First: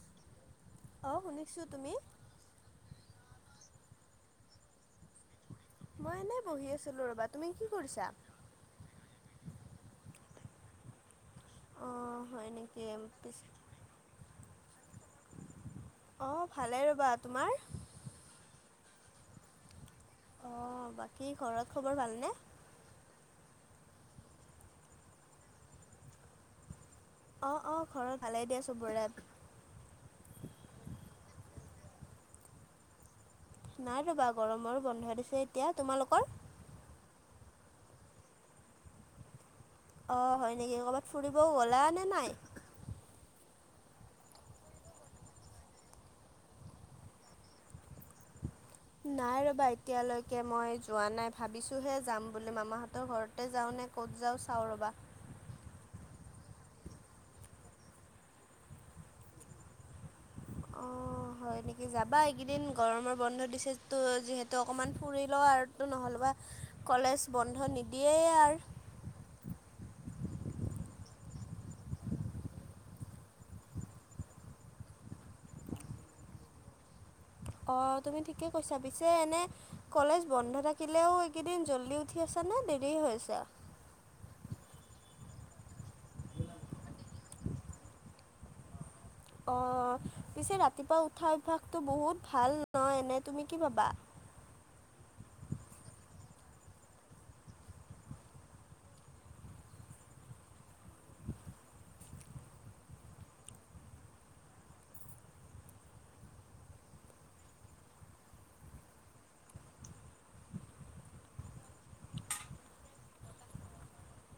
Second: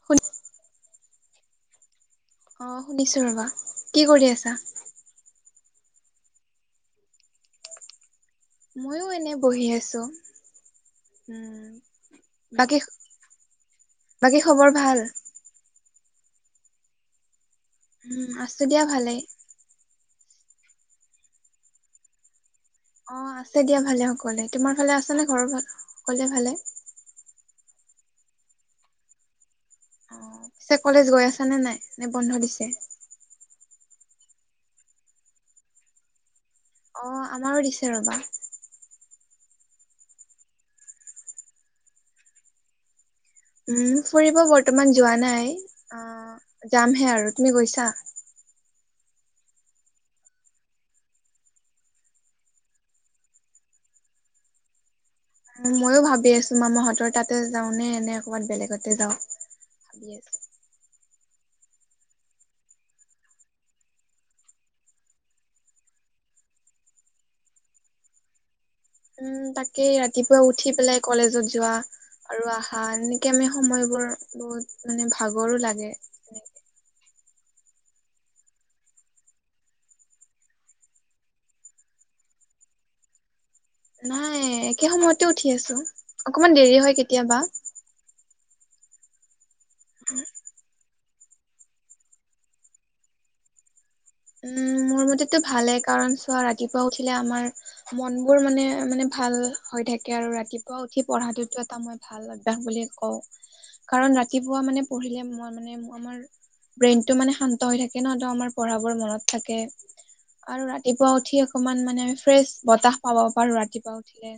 শুন [unintelligible] অ', শুনিছোঁ তুমি। অ' শুনিছোঁ ৰবা, কি কৰি আছা? মই এনেই বহি আছিলোঁ ৰ'বা। তুমি কি কৰিছা? ময়ো এনে বহি আছোঁ। অ উম, হয় বাকী, নেকি পিছ বাকী খবৰ ভাল? অ' ভালেই ৰ'বা, তোমাৰ? উম, আছোঁ দিয়া ভালেই। অ' বাকী ঘৰত খবৰ ভালনে? অ' আছে দিয়া ভালে সকলোৱে। তোমাৰ ভালে আছনে ঘৰৰ সকলোৱে ভালে? অ', অ' ঘৰৰ ভালেই দিয়া চবৰে। ছে কলেজ গৈ আছ নে নাই, নে বন্ধ দিছে? নাই ৰ'বা গৰমৰ বন্ধ দিছে এতিয়া। তোমালোকৰ? অ' আমাৰো দিছে ৰ'বা। অ' হয় নেকি, ক'ৰবাত ফুৰিবও গ'লা নে নাই? উম, ফুৰিব বৰ্তমান যোৱা নাই, অ' যামহে আৰু। তুমি গৈছা? নাই ৰ'বা এতিয়ালৈকে মই যোৱা নাই, ভাবিছোঁহে যাম বুলি মামাহঁতৰ ঘৰত। তে যাওঁ নে ক'ত যাওঁ চাওঁ ৰ'বা। ময়ো ভাবি আছোঁ মামাহঁতৰ তাতে যাওঁ নে, নে ক'বাত বেলেগতে যাওঁ ভাবি আছোঁ। অ'। হয় নেকি, যাবা এইকেইদিন গৰমৰ বন্ধ দিছেতো যিহেতু অকমান ফুৰি লোৱা আৰুতো নহ'লেবা কলেজ বন্ধ নিদিয়েই আৰ। উম, তাকেই ৰাতিপুৱা উঠি পেলাই কলেজত যোৱা আৰু আহা, এনেকে আমি সময়বোৰ বহুত মানে ভাগৰো লাগে। অ' তুমি ঠিকে কৈছা, পিছে এনে কলেজ বন্ধ থাকিলেও এইকেইদিন জল্দি উঠি আছ নে দেৰি হৈ আছে? নাই একে সময়তে উঠি আছোঁ, অকমান দেৰি হয় কেতিয়াবা। অ' পিছে ৰাতিপুৱা উঠা অভ্যাসটো বহুত ভাল ন, এনে তুমি কি ভাবা? উম, মোৰ মতেতো ভালে কাৰণ চোৱা ৰাতিপুৱা উঠিলে আমাৰ মনবোৰ মানে মানে ভাল হৈ থাকে আৰু ৰাতিপুৱা উঠি পঢ়াটোতো এটা মই ভাল ভাল অভ্যাস বুলি কওঁ কাৰণ ৰাতিপুৱা মানে পঢ়িলে মই মানে আমাৰ ব্ৰেইনটো মানে শান্ত হৈ থাকে ন' ত' আমাৰ পঢ়াবোৰ মনত থাকে। আৰু ৰাতিপুৱা উঠি অকমান মানে ফ্ৰেছ বতাহ পাব পাৰোঁ ৰাতিপুৱা উঠিলে।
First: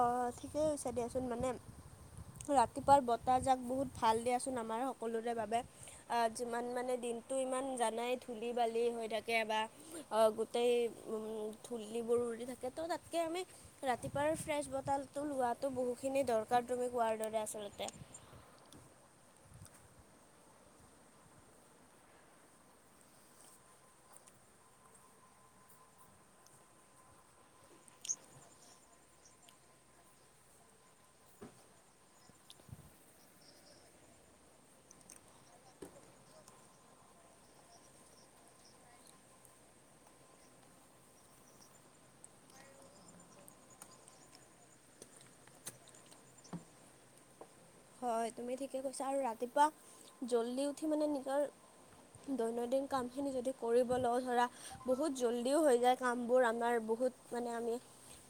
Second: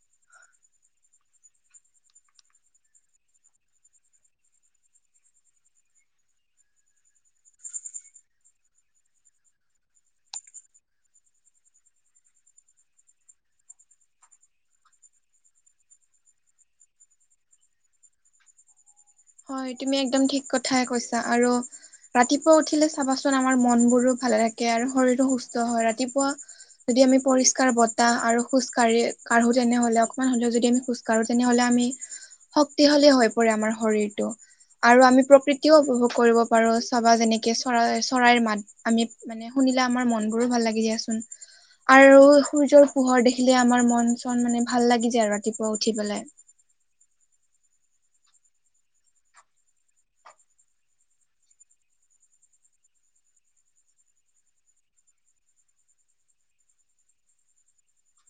অ' ঠিকেই হৈছে দিয়াচোন মানে ৰাতিপুৱাৰ বতাহ যাক বহুত ভাল দিয়াচোন আমাৰ সকলোৰে বাবে। আ, যিমান মানে দিনটো ইমান জানাই ধূলি বালি হৈ থাকে বা অ' গোটেই ধূলিবোৰ উৰি থাকে ত' তাতকে আমি ৰাতিপুৱাৰ ফ্ৰেছ বটালটো লোৱাটো বহুতখিনি দৰকাৰ তুমি কোৱাৰ দৰে আচলতে। হয় তুমি একদম ঠিক কথাই কৈছা, আৰু ৰাতিপুৱা উঠিলে চাবাচোন আমাৰ মনবোৰো ভালে থাকে আৰু শৰীৰো সুস্থ হয়, ৰাতিপুৱা যদি আমি পৰিষ্কাৰ বতাহ আৰু খোজ কঢ়ি কাঢ়ো তেনেহ'লে অকনমান হ'লেও যদি আমি খোজ কাঢ়ো তেনেহ'লে আমি শক্তিশালী হৈ পৰে আমাৰ শৰীৰ টো, আৰু আমি প্ৰকৃতিও উপভোগ কৰিব পাৰোঁ, চাবা যেনেকে চৰা চৰাইৰ মাত। আমি মানে শুনিলে আমাৰ মনবোৰো ভাল লাগি দিয়াচোন। আৰু সূৰ্যৰ পোহৰ দেখিলে আমাৰ মন চন মানে ভাল লাগি যায় আৰু ৰাতিপুৱা উঠি পেলাই। হয় তুমি ঠিকে কৈছা, আৰু ৰাতিপুৱা জল্দি উঠি মানে নিজৰ দৈনন্দিন কামখিনি যদি কৰিব লওঁ ধৰা বহুত জল্দিও হৈ যায় কামবোৰ, আমাৰ বহুত মানে আমি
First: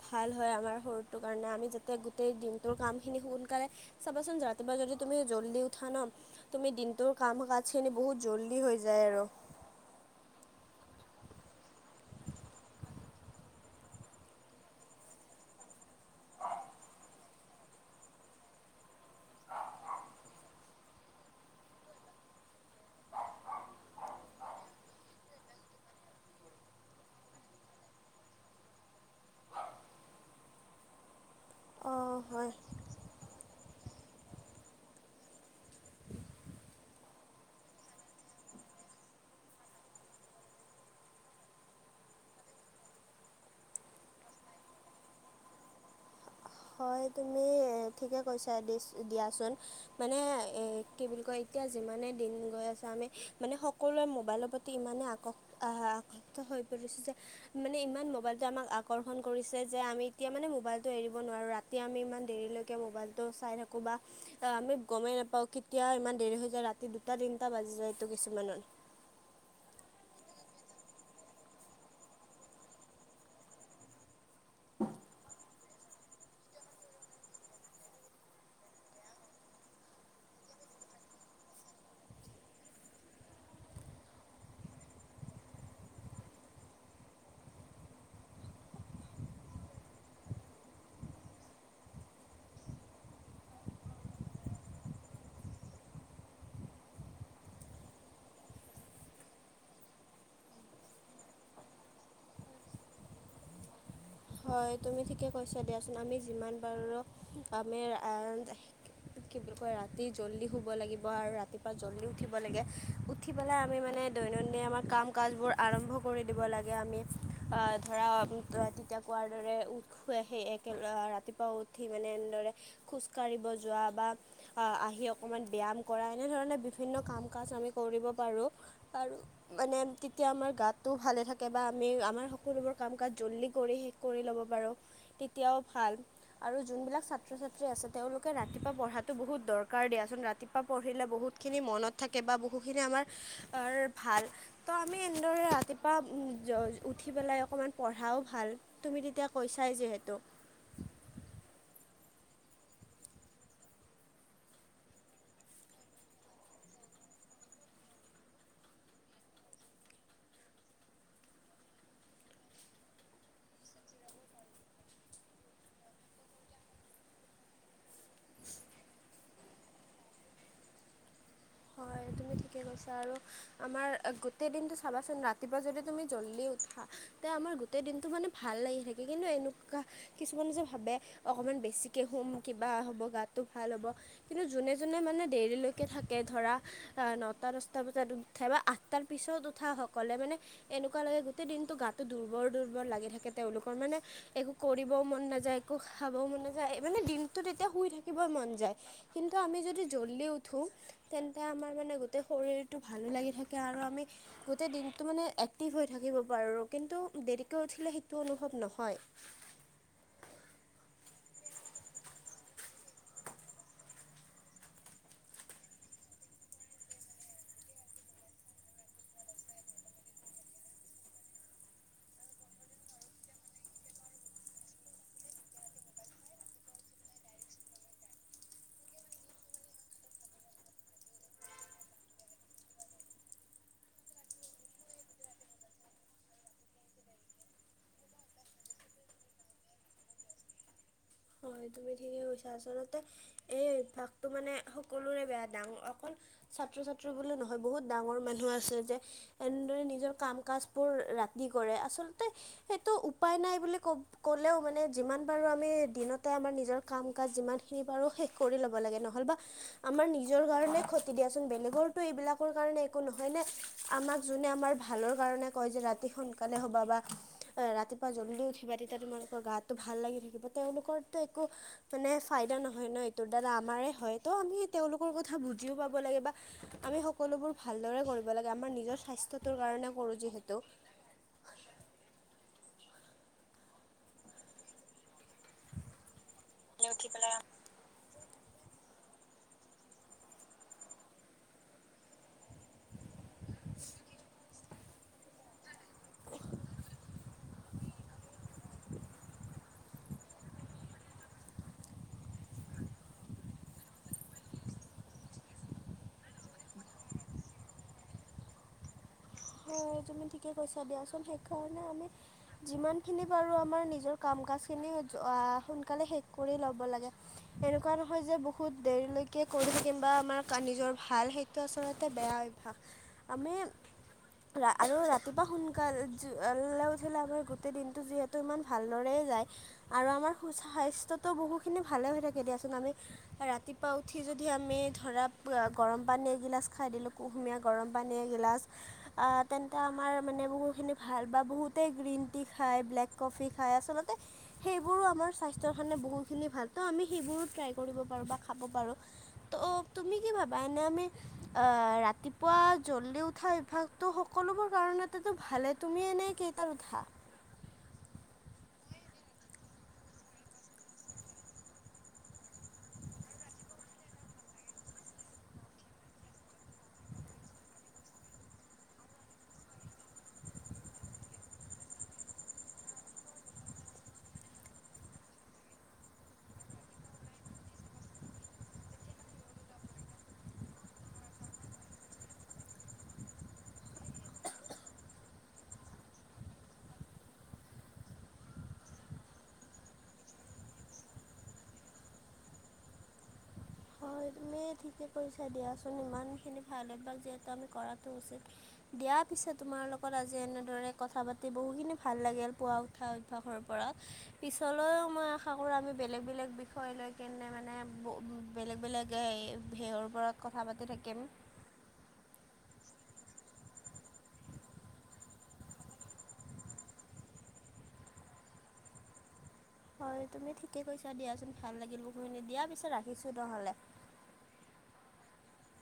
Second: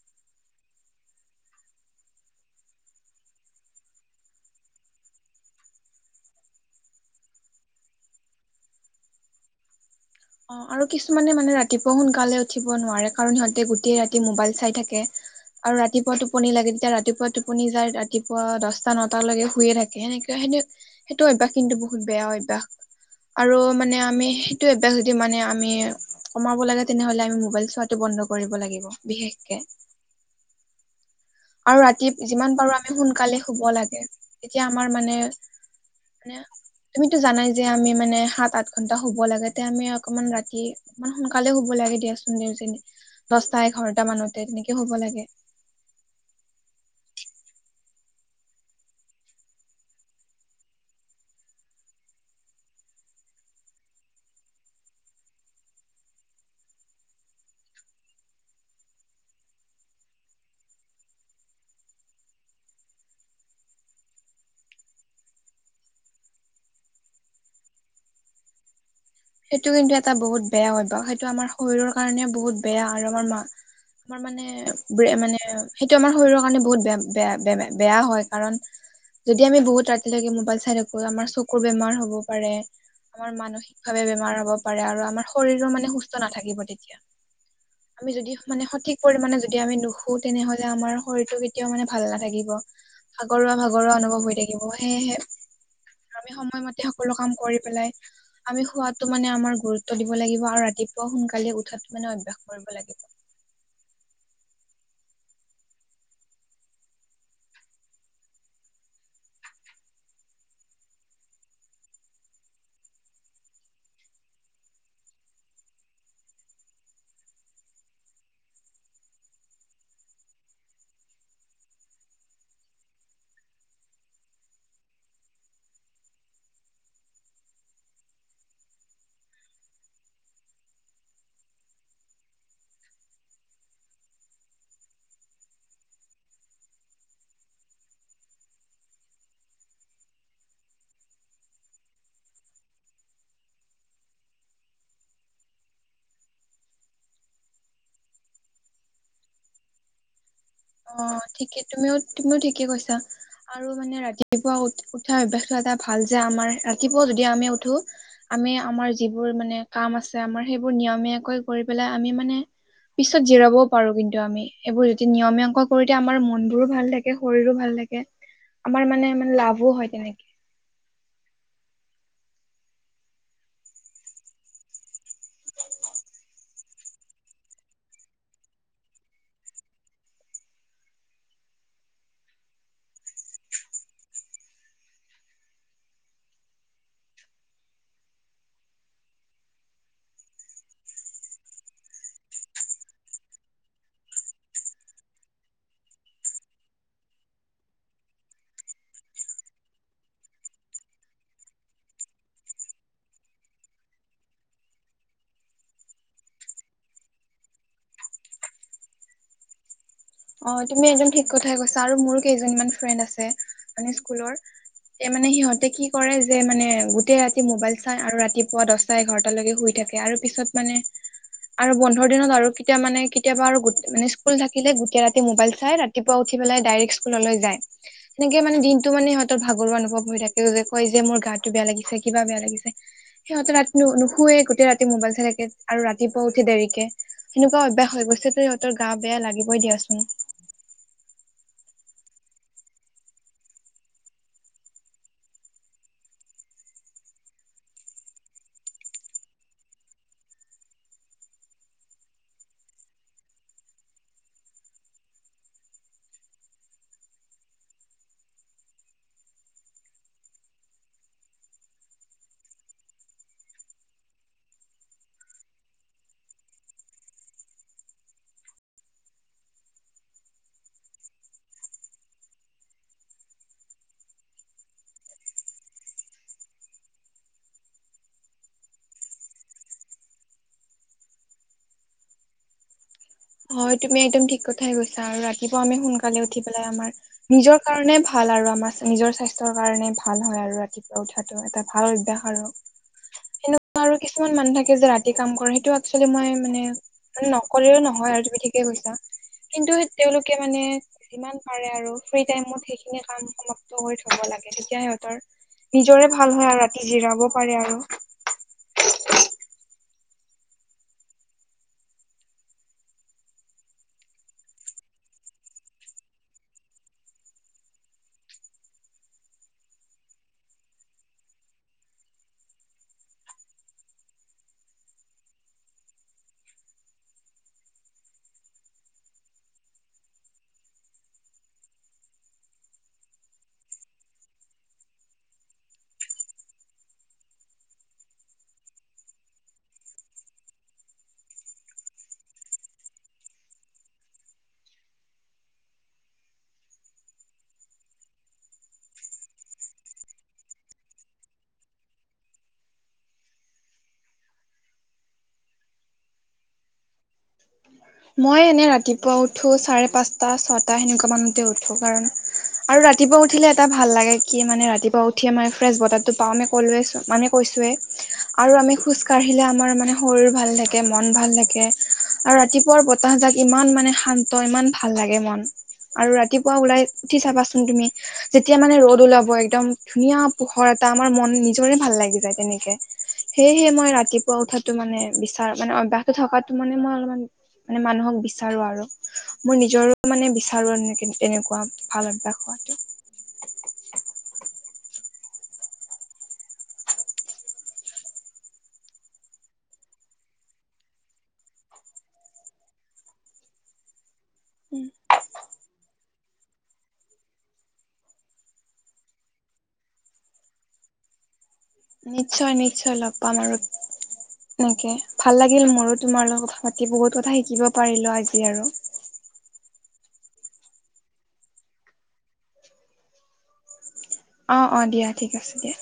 ভাল হয় আমাৰ শৰুীৰটোৰ কাৰণে, আমি যাতে গোটেই দিনটোৰ কামখিনি সোনকালে চাবাচোন ৰাতিপুৱা যদি তুমি জল্দি উঠা ন তুমি দিনটোৰ কাম কাজখিনি বহুত জল্দি হৈ যায় আৰু। অ' আৰু কিছুমানে মানে ৰাতিপুৱা সোনকালে উঠিব নোৱাৰে কাৰণ সিহঁতে গোটেই ৰাতি মোবাইল চাই থাকে। আৰু ৰাতিপুৱা টোপনি লাগে, তেতিয়া ৰাতিপুৱা টোপনি যাই, ৰাতিপুৱা দহটা নটা লৈকে শুয়ে থাকে সেনেকুৱা সেনে সেইটো অভ্যাস কিন্তু বহুত বেয়া অভ্যাস, আৰু মানে আমি সেইটো অভ্যাস যদি মানে আমি কমাব লাগে তেনেহ'লে আমি মোবাইল চোৱাটো বন্ধ কৰিব লাগিব বিশেষকে। আৰু ৰাতি অঁ হয় যিমান পাৰোঁ আমি সোনকালে শুব লাগে এতিয়া আমাৰ মানে মানে তুমিততো জানাই যে আমি মানে সাত আঠ ঘন্টা শুব লাগে তে আমি অকনমান ৰাতি ইমান সোনকালে শুব লাগে দিয়াচোন, দেউ যে দহটা এঘাৰটা মানতে তেনেকে শুব লাগে। [inaudible] হয় তুমি ঠিকে কৈছা, দি দিয়াচোন। মানে এ, কি বুলি কয় এতিয়া যিমানে দিন গৈ আছে আমি মানে সকলোৱে মোবাইলৰ ইমানেই আক আকক্ত হৈ পৰিছে যে মানে ইমান মোবাইলটো আমাক আকৰ্ষণ কৰিছে যে আমি এতিয়া মানে মোবাইলটো এৰি নোৱাৰোঁ, ৰাতি আমি ইমান দেৰিলৈকে মোবাইলটো চাই থাকোঁ বা ত' আমি গ'মেই নাপাও কেতিয়া ইমান দেৰি হৈ যায়, ৰাতি দুটা তিনিটা বাজি যায় এইটো কিছুমানৰ। সেইটো কিন্তু এটা বহুত বেয়া হয় বা সেইটো আমাৰ শৰীৰৰ কাৰণে বহুত বেয়া আৰু আমাৰ মা আমাৰ মানে মানে সেইটো আমাৰ শৰীৰৰ কাৰণে বহুত বে-বেয়া বে-বেয়া হয় কাৰণ যদি আমি বহুত ৰাতিলৈকে মোবাইল চাই থাকোঁ আমাৰ চকুৰ বেমাৰ হ'ব পাৰে, আমাৰ মানসিক ভাৱে বেমাৰ হ'ব পাৰে আৰু আমাৰ শৰীৰো মানে সুস্থ নাথাকিব তেতিয়া। [inaudible] আমি যদি মানে সঠিক পৰিমানে যদি আমি নুশুও তেনেহ'লে আমাৰ শৰীৰটো কেতিয়াও মানে ভাল নাথাকিব। ভাগৰুৱা ভাগৰুৱা অনুভৱ হৈ থাকিব, সেয়েহে আমি সময়মতে সকলো কাম কৰি পেলাই আমি শুৱাটো মানে আমাৰ গুৰুত্ব দিব লাগিব আৰু ৰাতিপুৱা সোনকালে উঠাটো মানে অভ্যাস কৰিব লাগিব। হয় তুমি ঠিকে কৈছা দিয়াচোন, আমি যিমান পাৰো আমি আ কি বুলি কয়, ৰাতি জল্দি শুব লাগিব আৰু ৰাতিপুৱা জল্দি উঠিব লাগে। উঠি পেলাই আমি মানে দৈনন্দিন আমাৰ কাম কাজবোৰ আৰম্ভ কৰি দিব লাগে আমি, আ, ধৰা তেতিয়া কোৱাৰ দৰে উঠ সেই একেল ৰাতিপুৱা উঠি মানে এনেদৰে খোজকাঢ়িব যোৱা বা আহি অকমান ব্যায়াম কৰা, এনেধৰণে বিভিন্ন কাম কাজ আমি কৰিব পাৰোঁ। পাৰোঁ। মানে তেতিয়া আমাৰ গাটোও ভালে থাকে বা আমি আমাৰ সকলোবোৰ কাম কাজ জল্দি কৰি শেষ কৰি ল'ব পাৰোঁ তেতিয়াও ভাল। আৰু যোনবিলাক ছাত্ৰ ছাত্ৰী আছে তেওঁলোকে ৰাতিপুৱা পঢ়াটো বহুত দৰকাৰ দিয়াচোন, ৰাতিপুৱা পঢ়িলে বহুত খিনি মনত থাকে বা বহুখিনি আমাৰ ভাল ত' আমি এনেদৰে ৰাতিপুৱা উঠি পেলাই অকণমান পঢ়াও ভাল। তুমি তেতিয়া কৈছাই যিহেতু। অ' ঠিকে, তুমিও তুমিও ঠিকে কৈছা। আৰু মানে ৰাতিপুৱা উ-উঠা অভ্যাসটো এটা ভাল যে আমাৰ, ৰাতিপুৱা যদি আমি উঠো আমি আমাৰ যিবোৰ মানে কাম আছে আমাৰ সেইবোৰ নিয়মীয়াকৈ কৰি পেলাই আমি মানে পিছত জিৰাবও পাৰোঁ কিন্তু আমি এইবোৰ যদি নিয়মীয়া কৰোঁতে আমাৰ মনবোৰো ভাল থাকে, শৰীৰো ভাল থাকে, আমাৰ মানে মে লাভো হয় তেনেকে। হয় তুমি ঠিকেই কৈছা, আৰু আমাৰ, গোটেই দিনটো চাবাচোন ৰাতিপুৱা যদি তুমি জল্দি উঠা তে আমাৰ গোটেই দিনটো মানে ভাল লাগি থাকে কিন্তু এনেকুৱা কিছুমানে যে ভাবে অকমান বেছিকে শুম, কিবা হ'ব, গাটো ভাল হ'ব। কিন্তু জোনে জোনে মানে দেৰিলৈকে থাকে ধৰা আ, নটা, দহটা বজাত উঠে বা আঠটাৰ পিছত উঠাসকলে মানে এনেকুৱা লাগে গোটেই দিনটো গাটো দুৰ্বল দুৰ্বল লাগি থাকে তেওঁলোকৰ মানে একো কৰিবও মন নাযায়, একো খাবও মন নাযায়, মানে দিনটোত এতিয়া শুই থাকিব মন যায়। কিন্তু আমি যদি জল্দি উঠো তেন্তে আমাৰ মানে গোটেই শৰীৰটো ভালো লাগি থাকে আৰু আমি গোটেই দিনটো মানে এক্টিভ হৈ থাকিব পাৰোঁ কিন্তু দেৰিকৈ উঠিলে সেইটো অনুভৱ নহয়।। অহ, তুমি একদম ঠিক কথাই কৈছা আৰু মোৰ কেইজনীমান ফ্ৰেণ্ড আছে মানে স্কুলৰ। তে মানে সিহঁতে কি কৰে যে মানে গোটেই ৰাতি মোবাইল চাই আৰু ৰাতিপুৱা দহ দহটা‌ এঘৰটালৈকে শুই থাকে আৰু পিছত মানে আৰু বন্ধৰ দিনত আৰু কেতিয়া মানে কেতিয়াবা আৰু গো মানে স্কুল থাকিলে গোটেই ৰাতি মোবাইল চাই ৰাতিপুৱা উঠি পেলাই ডাইৰেক্ট স্কুললৈ যায়। সেনেকে মানে দিনটো মানে সিহঁতৰ ভাগৰুৱা অনুভৱ হৈ থাকে। যে কয় যে মোৰ গাটো বেয়া লাগিছে কিবা বেয়া লাগিছে। সিহঁতে ৰাতি নুশুৱে গোটেই ৰাতি মোবাইল চাই থাকে আৰু ৰাতিপুৱা উঠি দেৰিকে। সেনেকুৱা অভ্যাস হৈ গৈছে ত' সিহঁতৰ গা বেয়া লাগিবই দিয়াচোন। হয় তুমি ঠিকে কৈছা আচলতে এই অভ্যাসটো মানে সকলোৰে বেয়া ডাঙৰ অকল ছাত্ৰ-ছাত্ৰী বুলি নহয় বহুত ডাঙৰ মানুহ আছে যে এনেদৰে নিজৰ কাম কাজবোৰ ৰাতি কৰে আচলতে সেইটো উপায় নাই বুলি ক-ক'লেও মানে যিমান পাৰোঁ আমি দিনত দিনতে আমাৰ নিজৰ কাম-কাজ যিমানখিনি পাৰোঁ শেষ কৰি ল'ব লাগে নহ'ল বা আমাৰ নিজৰ কাৰণে ক্ষতি দিয়াচোন বেলেগতো এইবিলাকৰ কাৰণে একো নহয়নে। আমাক যোনে আমাৰ ভালৰ কাৰণে কয় যে ৰাতি সোনকালে শুবা বা ৰাতিপুৱা জল্দি উঠিবা তেতিয়া তোমালোকৰ গাটো ভাল লাগি থাকিবা, তেওঁলোকৰতো একো মানে ফাইদা নহয় ন' এইটো দ্বাৰা আমাৰে হয় ত' আমি তেওঁলোকৰ কথা বুজিও পাব লাগে বা আমি সকলোবোৰ ভালদৰে কৰিব লাগে, আমাৰ নিজৰ স্বাস্থ্যটোৰ কাৰণে কৰোঁ যিহেতু। হয় তুমি একদম ঠিক কথাই গৈছা আৰু ৰাতিপুৱা আমি সোনকালে উঠি পেলাই আমাৰ নিজৰ কাৰণে ভাল আৰু আমাৰ নিজৰ স্বাস্থ্যৰ কাৰণে ভাল হয় আৰু ৰাতিপুৱা উঠাতটো এটা ভাল অভ্যাস আৰু। সেনেকুৱা আৰু কিছুমান মানুহ থাকে যে ৰাতি কাম কৰে সেইটো আক আচলতে মই মানে মানে নকৰেও নহয় আৰু। ঠিকে কৈছা কিন্তু তেওঁলোকে মানে যিমান পাৰে আৰু ফ্ৰী টাইমত সেইখিনি কাম সমাপ্ত কৰি থ'ব লাগে, তেতিয়া সিহঁতৰ নিজৰে ভাল হয় আৰু ৰাতি জিৰাব পাৰে আৰু। হয় তুমি ঠিকে কৈছা দিয়াচোন। সেইকাৰণে আমি যিমানখিনি পাৰোঁ আমাৰ নিজৰ কাম-কাজখিনি অহ, সোনকালে শেষ কৰি ল'ব লাগে। এনেকুৱা নহয় যে বহুত দেৰিলৈকে কৰি থাকিমা বা আমাৰ নিজৰ ভাল সেইটো আচলতে বেয়া অভ্যাস। আমি আৰু ৰাতিপুৱা সোনকালে [unintelligible] উঠিলে আমাৰ গোটেই দিনটো যিহেতু ইমান ভালদৰেই যায়। আৰু আমাৰ সু-স্বাস্থ্যটো বহুখিনি ভালে হৈ থাকে দিয়াচোন আমি ৰাতিপুৱা উঠি যদি আমি ধৰা গৰম পানী এগিলাচ খাই দিলোঁ। কুহুমীয়া গৰম পানী এগিলাচ। অহ, তেন্তে আমাৰ মানে বহুখিনি ভাল বা বহুতেই গ্ৰীণ টি খায়, ব্লেক কফি খায় আচলতে সেইবোৰো আমাৰ স্বাস্থ্যৰ কাৰণে বহুতখিনি ভাল। ত' আমি সেইবোৰো ট্ৰাই কৰিব পাৰোঁ বা খাব পাৰোঁ। ত' তুমি কি ভাবা এনেই আমি আহ ৰাতিপুৱা জ্বল্দি উঠা অভ্যাস ত' সকলোবোৰ কাৰণতেতো ভালে। তুমি এনেই কেইটা উঠা? মই এনেই ৰাতিপুৱা উঠো চাৰে পাঁচটা ছয়টা সেনেকুৱা মানতে উঠো কাৰণ আৰু ৰাতিপুৱা উঠিলে এটা ভাল লাগে কি মানে ৰাতিপুৱা উঠিয়ে মই ফ্ৰেছ বতাৰটো পাওঁ আমিয়ে ক'লোৱেচোন মানে কৈছোৱেই। আৰু আমি খোজ কাঢ়িলে আমাৰ মানে শৰীৰ ভাল থাকে, মন ভাল থাকে। আৰু ৰাতিপুৱাৰ বতাহজাক ইমান মানে শান্ত ইমান ভাল লাগে মন। আৰু ৰাতিপুৱা ওলাই উঠি চাবাচোন তুমি। যেতিয়া মানে ৰ'দ ওলাব একদম ধুনীয়া পোহৰ এটা, আমাৰ মন নিজৰে ভাল লাগি যায় তেনেকে। সেয়েহে মই ৰাতিপুৱা উঠাতো মানে বিচাৰোঁ, মানে অভ্যাস থকাতো মানে মই অলপমান মানে মানুহক বিচাৰোঁ আৰু। মোৰ নিজৰো মানে বিচাৰো আৰু তেনে-তেনেকুৱা ভাল অভ্যাস হোৱাটো। হয় তুমি ঠিকে কৰিছা দিয়াচোন ইমানখিনি ভাল অভ্যাস যিহেতু আমি কৰাটো উচিত। দিয়াৰ পিছে তোমাৰ লগত আজি এনেদৰে কথা পাতি বহুখিনি ভাল লাগিল। পোৱা উঠা অভ্যাসৰ ওপৰত। পিছলৈও মই আশা কৰোঁ আমি বেলেগ-বেলেগ বিষয় লৈ কেনে মানে ব-বেলেগ-বেলেগ গে ভেহৰ ওপৰত কথা পাতি থাকিম। নিশ্চয়-নিশ্চয় লগ পাম আৰু। এনেকে ভাল লাগিল মোৰো তোমাৰ লগত কথা পাতি বহুত কথা শিকিব পাৰিলো আজি আৰু। হয় তুমি ঠিকে কৈছা দিয়াচোন ভাল লাগিল বহুখিনি দিয়া পিছত ৰাখিছোঁ নহ'লে। অঁ, অঁ, দিয়া ঠিক আছে দিয়া।